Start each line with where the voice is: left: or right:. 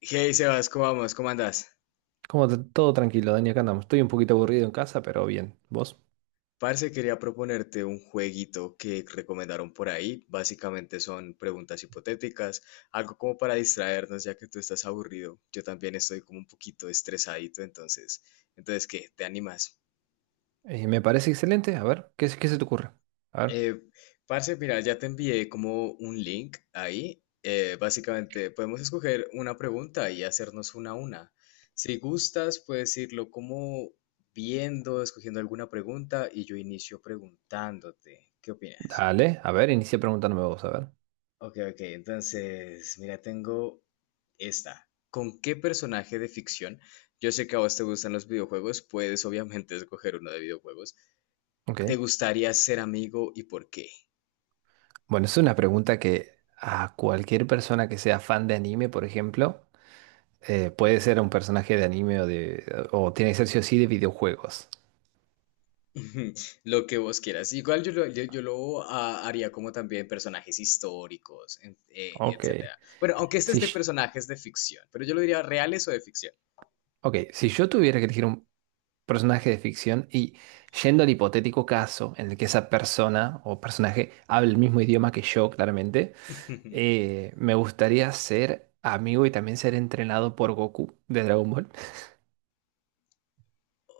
left: Hey Sebas, ¿cómo vamos? ¿Cómo andás?
right: Todo tranquilo, Dani, acá andamos. Estoy un poquito aburrido en casa, pero bien. ¿Vos?
left: Parce, quería proponerte un jueguito que recomendaron por ahí. Básicamente son preguntas hipotéticas, algo como para distraernos, ya que tú estás aburrido. Yo también estoy como un poquito estresadito, entonces, ¿qué? ¿Te animas?
right: Me parece excelente. A ver, ¿ qué se te ocurre? A ver,
left: Eh, parce, mira, ya te envié como un link ahí. Básicamente, podemos escoger una pregunta y hacernos una a una. Si gustas, puedes irlo como viendo, escogiendo alguna pregunta y yo inicio preguntándote. ¿Qué opinas?
right: dale, a ver, inicia preguntándome vos, a ver.
left: Ok, ok, entonces, mira, tengo esta. ¿Con qué personaje de ficción? Yo sé que a vos te gustan los videojuegos, puedes obviamente escoger uno de videojuegos.
right: Ok.
left: ¿Te gustaría ser amigo y por qué?
right: Bueno, es una pregunta que a cualquier persona que sea fan de anime, por ejemplo, puede ser un personaje de anime o tiene que ser sí o sí de videojuegos.
left: Lo que vos quieras. Igual yo lo haría como también personajes históricos,
right: Ok.
left: etcétera. Bueno, aunque este es
right: Si,
left: de
right: sh-
left: personajes de ficción, pero yo lo diría reales o de ficción.
right: ok, si yo tuviera que elegir un personaje de ficción y yendo al hipotético caso en el que esa persona o personaje hable el mismo idioma que yo, claramente. Me gustaría ser amigo y también ser entrenado por Goku de Dragon Ball.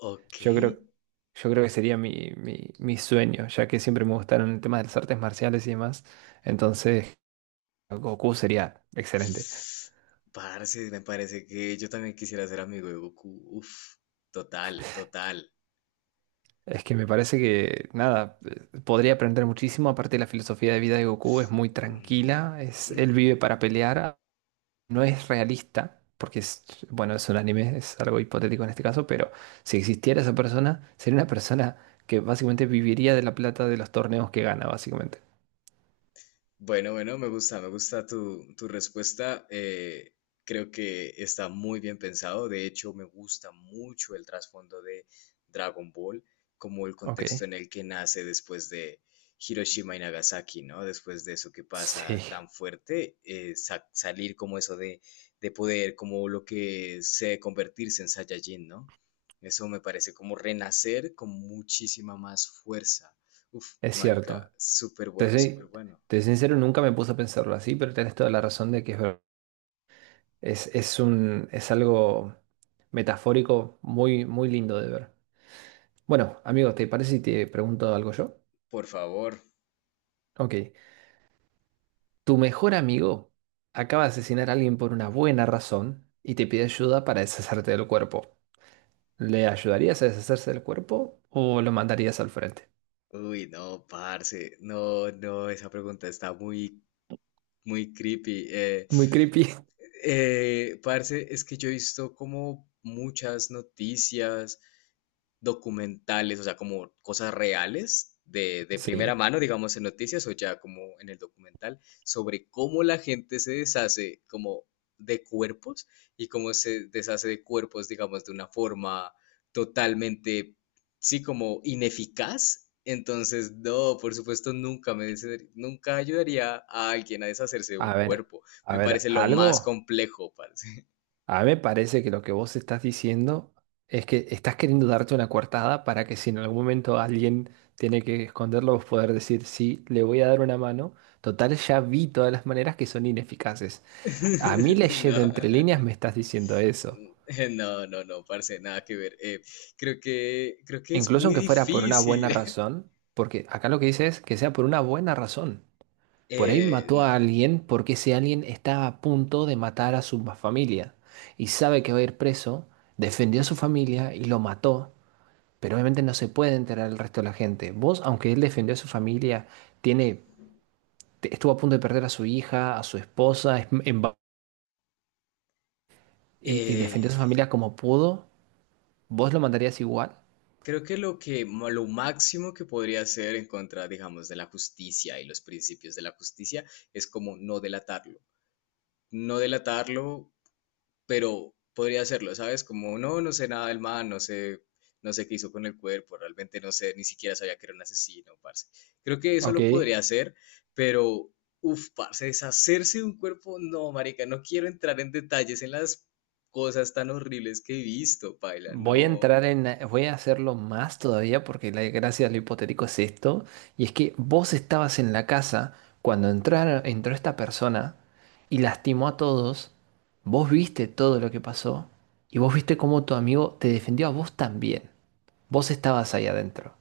left: Ok.
right: Yo creo, yo creo que sería mi sueño, ya que siempre me gustaron el tema de las artes marciales y demás. Entonces, Goku sería excelente.
left: Parce, me parece que yo también quisiera ser amigo de Goku. Uf, total, total.
right: Es que me parece que, nada, podría aprender muchísimo. Aparte, la filosofía de vida de Goku es muy
left: Mm,
right: tranquila. Es,
left: mm.
right: él vive para pelear, no es realista, porque es, bueno, es un anime, es algo hipotético en este caso, pero si existiera esa persona, sería una persona que básicamente viviría de la plata de los torneos que gana, básicamente.
left: Bueno, bueno, me gusta tu respuesta. Creo que está muy bien pensado. De hecho, me gusta mucho el trasfondo de Dragon Ball, como el
right: Ok.
left: contexto en el que nace después de Hiroshima y Nagasaki, ¿no? Después de eso que pasa
right: Sí,
left: tan fuerte, salir como eso de poder, como lo que sé convertirse en Saiyajin, ¿no? Eso me parece como renacer con muchísima más fuerza. Uf,
right: es
left: marica,
right: cierto.
left: súper
right: Te
left: bueno, súper
right: soy,
left: bueno.
right: te soy sincero, nunca me puse a pensarlo así, pero tienes toda la razón de que es un, es algo metafórico muy, muy lindo de ver. Bueno, amigo, ¿te parece si te pregunto algo yo?
left: Por favor.
right: Ok. Tu mejor amigo acaba de asesinar a alguien por una buena razón y te pide ayuda para deshacerte del cuerpo. ¿Le ayudarías a deshacerse del cuerpo o lo mandarías al frente?
left: Uy, no, parce. No, no, esa pregunta está muy, muy creepy.
right: Muy creepy.
left: Parce, es que yo he visto como muchas noticias documentales, o sea, como cosas reales de primera
right: Sí.
left: mano, digamos, en noticias o ya como en el documental, sobre cómo la gente se deshace como de cuerpos y cómo se deshace de cuerpos, digamos, de una forma totalmente, sí, como ineficaz. Entonces, no, por supuesto, nunca me deshacer- nunca ayudaría a alguien a deshacerse de un
right: A ver,
left: cuerpo.
right: a
left: Me
right: ver,
left: parece lo más
right: algo.
left: complejo, parce.
right: A mí me parece que lo que vos estás diciendo es que estás queriendo darte una coartada para que si en algún momento alguien tiene que esconderlo, vos poder decir, sí, le voy a dar una mano. Total, ya vi todas las maneras que son ineficaces. A mí
left: No.
right: leyendo entre líneas me estás diciendo eso.
left: No, no, no, parce, nada que ver. Creo que es
right: Incluso
left: muy
right: aunque fuera por una
left: difícil.
right: buena razón, porque acá lo que dice es que sea por una buena razón. Por ahí mató a
left: No.
right: alguien porque ese alguien estaba a punto de matar a su familia y sabe que va a ir preso, defendió a su familia y lo mató, pero obviamente no se puede enterar el resto de la gente. Vos, aunque él defendió a su familia, tiene, estuvo a punto de perder a su hija, a su esposa, y defendió
left: Eh,
right: a su familia como pudo, ¿vos lo mandarías igual?
left: creo que lo que, lo máximo que podría hacer en contra, digamos, de la justicia y los principios de la justicia es como no delatarlo. No delatarlo pero podría hacerlo, ¿sabes? Como, no, no sé nada del man, no sé, no sé qué hizo con el cuerpo, realmente no sé, ni siquiera sabía que era un asesino, parce. Creo que eso lo
right: Ok.
left: podría hacer, pero, uff, parce, deshacerse de un cuerpo, no, marica, no quiero entrar en detalles en las cosas tan horribles que he visto, paila, no.
right: Voy a hacerlo más todavía porque la gracia de lo hipotético es esto, y es que vos estabas en la casa cuando entraron, entró esta persona y lastimó a todos, vos viste todo lo que pasó y vos viste cómo tu amigo te defendió a vos también, vos estabas ahí adentro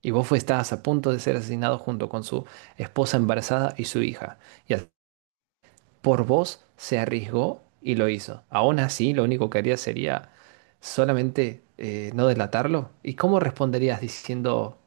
right: y estabas a punto de ser asesinado junto con su esposa embarazada y su hija, y al por vos se arriesgó y lo hizo. Aún así, lo único que haría sería solamente no delatarlo. ¿Y cómo responderías diciendo,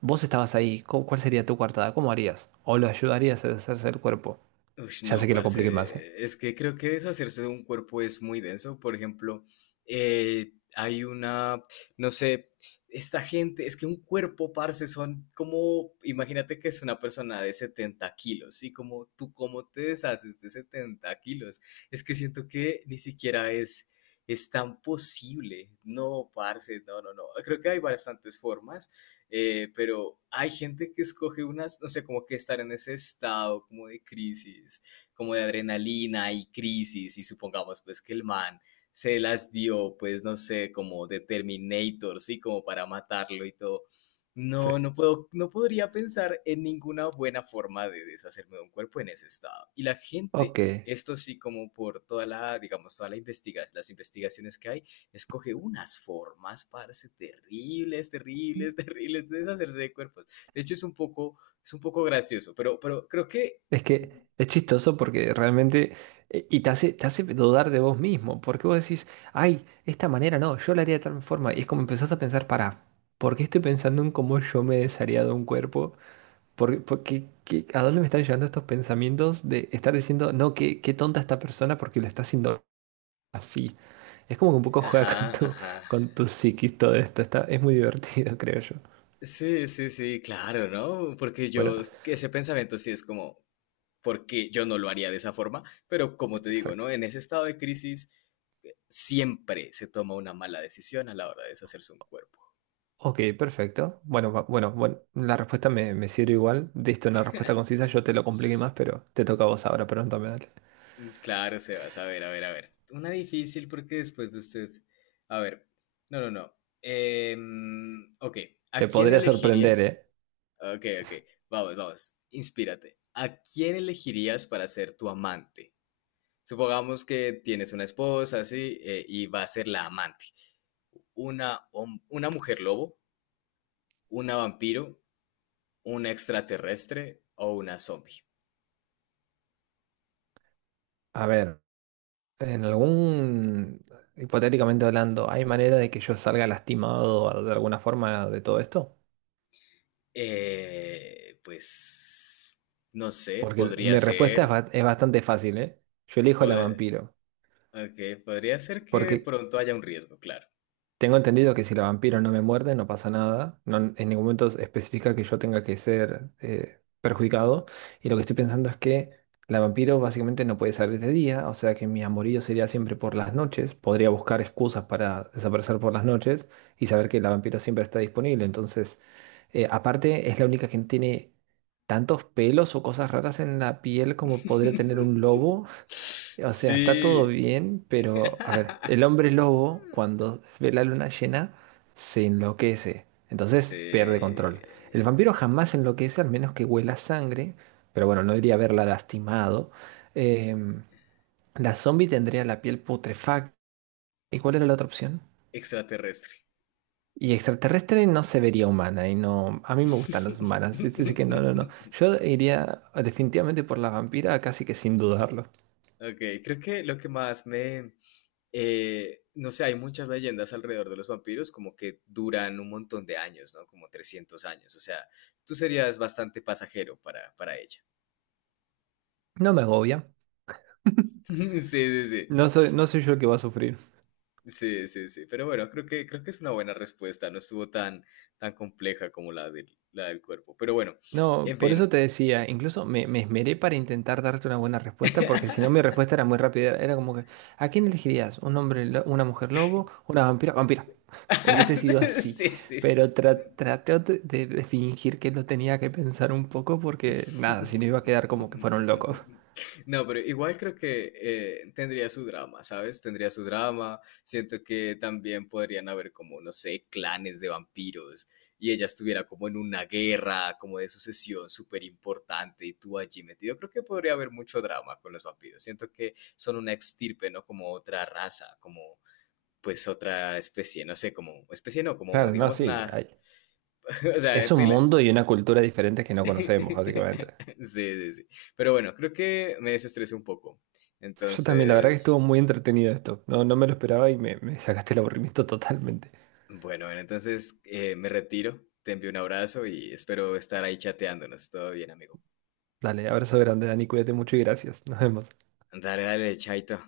right: vos estabas ahí? ¿ Cuál sería tu coartada? ¿Cómo harías? ¿O lo ayudarías a deshacerse del cuerpo?
left: Ush,
right: Ya sé
left: no,
right: que lo compliqué más, ¿eh?
left: parce. Es que creo que deshacerse de un cuerpo es muy denso. Por ejemplo, eh, hay una, no sé, esta gente, es que un cuerpo, parce, son como, imagínate que es una persona de 70 kilos, ¿sí? Como tú, ¿cómo te deshaces de 70 kilos? Es que siento que ni siquiera es tan posible. No, parce, no, no, no. Creo que hay bastantes formas pero hay gente que escoge unas, no sé, como que estar en ese estado como de crisis, como de adrenalina y crisis, y supongamos pues que el man se las dio, pues no sé, como de Terminator, sí, como para matarlo y todo.
right: Sí.
left: No, no puedo, no podría pensar en ninguna buena forma de deshacerme de un cuerpo en ese estado. Y la gente,
right: Ok.
left: esto sí, como por toda digamos, toda la investigación, las investigaciones que hay, escoge unas formas, parce, terribles, terribles, terribles, de deshacerse de cuerpos. De hecho, es un poco gracioso, pero creo que...
right: Es que es chistoso porque realmente... y te hace dudar de vos mismo, porque vos decís, ay, esta manera no, yo la haría de tal forma. Y es como empezás a pensar, para, ¿por qué estoy pensando en cómo yo me desharía de un cuerpo? ¿A dónde me están llevando estos pensamientos de estar diciendo, no, qué tonta esta persona porque lo está haciendo así? Es como que un poco juega con
left: Ajá, ajá.
right: con tu psiquis todo esto. Está, es muy divertido, creo yo.
left: Sí, sí, sí, claro, ¿no? Porque
right: Bueno,
left: yo, que ese pensamiento sí es como, porque yo no lo haría de esa forma, pero como te digo, ¿no?
right: exacto.
left: En ese estado de crisis siempre se toma una mala decisión a la hora de deshacerse un cuerpo.
right: Ok, perfecto. Bueno, bueno, bueno, la respuesta me sirve igual. Diste una respuesta concisa, yo te lo compliqué más, pero te toca a vos ahora, pregúntame, dale.
left: Mm, claro, Sebas. A ver, a ver, a ver. Una difícil porque después de usted. A ver. No, no, no. Em, ok. ¿A
right: Te
left: quién
right: podría sorprender,
left: elegirías?
right: ¿eh?
left: Ok, ok. Vamos, vamos. Inspírate. ¿A quién elegirías para ser tu amante? Supongamos que tienes una esposa, así, y va a ser la amante. ¿ Una mujer lobo? ¿Una vampiro? ¿Una extraterrestre? ¿O una zombie?
right: A ver, en algún, hipotéticamente hablando, ¿hay manera de que yo salga lastimado de alguna forma de todo esto?
left: Pues. No sé,
right: Porque
left: podría
right: mi respuesta
left: ser.
right: es bastante fácil, ¿eh? Yo elijo la
left: Pod-
right: vampiro,
left: ok, podría ser que de
right: porque
left: pronto haya un riesgo, claro.
right: tengo entendido que si la vampiro no me muerde, no pasa nada. No, en ningún momento especifica que yo tenga que ser perjudicado. Y lo que estoy pensando es que la vampiro básicamente no puede salir de día, o sea que mi amorío sería siempre por las noches. Podría buscar excusas para desaparecer por las noches y saber que la vampiro siempre está disponible. Entonces, aparte, es la única que tiene tantos pelos o cosas raras en la piel como podría tener un lobo. O sea, está todo
left: Sí.
right: bien, pero a ver, el hombre lobo cuando ve la luna llena se enloquece, entonces pierde
left: Sí.
right: control. El vampiro jamás se enloquece al menos que huela sangre, pero bueno, no diría haberla lastimado. Em, la zombie tendría la piel putrefacta. ¿Y cuál era la otra opción?
left: Extraterrestre.
right: Y extraterrestre no se vería humana y no, a mí me gustan las humanas. Es decir que no, no, no. Yo iría definitivamente por la vampira, casi que sin dudarlo.
left: Ok, creo que lo que más me... no sé, hay muchas leyendas alrededor de los vampiros como que duran un montón de años, ¿no? Como 300 años. O sea, tú serías bastante pasajero para ella.
right: No me agobia.
left: Sí, sí, sí.
right: No soy yo el que va a sufrir.
left: Sí, sí, sí. Pero bueno, creo que es una buena respuesta. No estuvo tan, tan compleja como la del cuerpo. Pero bueno,
right: No,
left: en
right: por eso
left: fin.
right: te decía, incluso me esmeré para intentar darte una buena respuesta, porque si no mi respuesta era muy rápida, era como que, ¿a quién elegirías? ¿ Una mujer lobo, ¿una vampira? Vampira. Hubiese sido así,
left: Sí, sí, sí.
right: pero traté de fingir que lo tenía que pensar un poco porque nada, si no iba a quedar como que fueron locos.
left: No, pero igual creo que tendría su drama, ¿sabes? Tendría su drama. Siento que también podrían haber como, no sé, clanes de vampiros y ella estuviera como en una guerra, como de sucesión súper importante y tú allí metido. Creo que podría haber mucho drama con los vampiros. Siento que son una extirpe, ¿no? Como otra raza, como pues otra especie, no sé, como especie no, como
right: Claro, no,
left: digamos
right: sí,
left: una, o
right: es
left: sea,
right: un
left: tela-
right: mundo y una cultura diferentes que no conocemos, básicamente.
left: Sí, sí, sí. Pero bueno, creo que me desestresé un poco.
right: Yo también, la verdad que estuvo
left: Entonces,
right: muy entretenido esto, no, no me lo esperaba y me sacaste el aburrimiento totalmente.
left: bueno, bueno, entonces me retiro. Te envío un abrazo y espero estar ahí chateándonos. Todo bien, amigo.
right: Dale, abrazo grande, Dani, cuídate mucho y gracias. Nos vemos.
left: Dale, dale, chaito.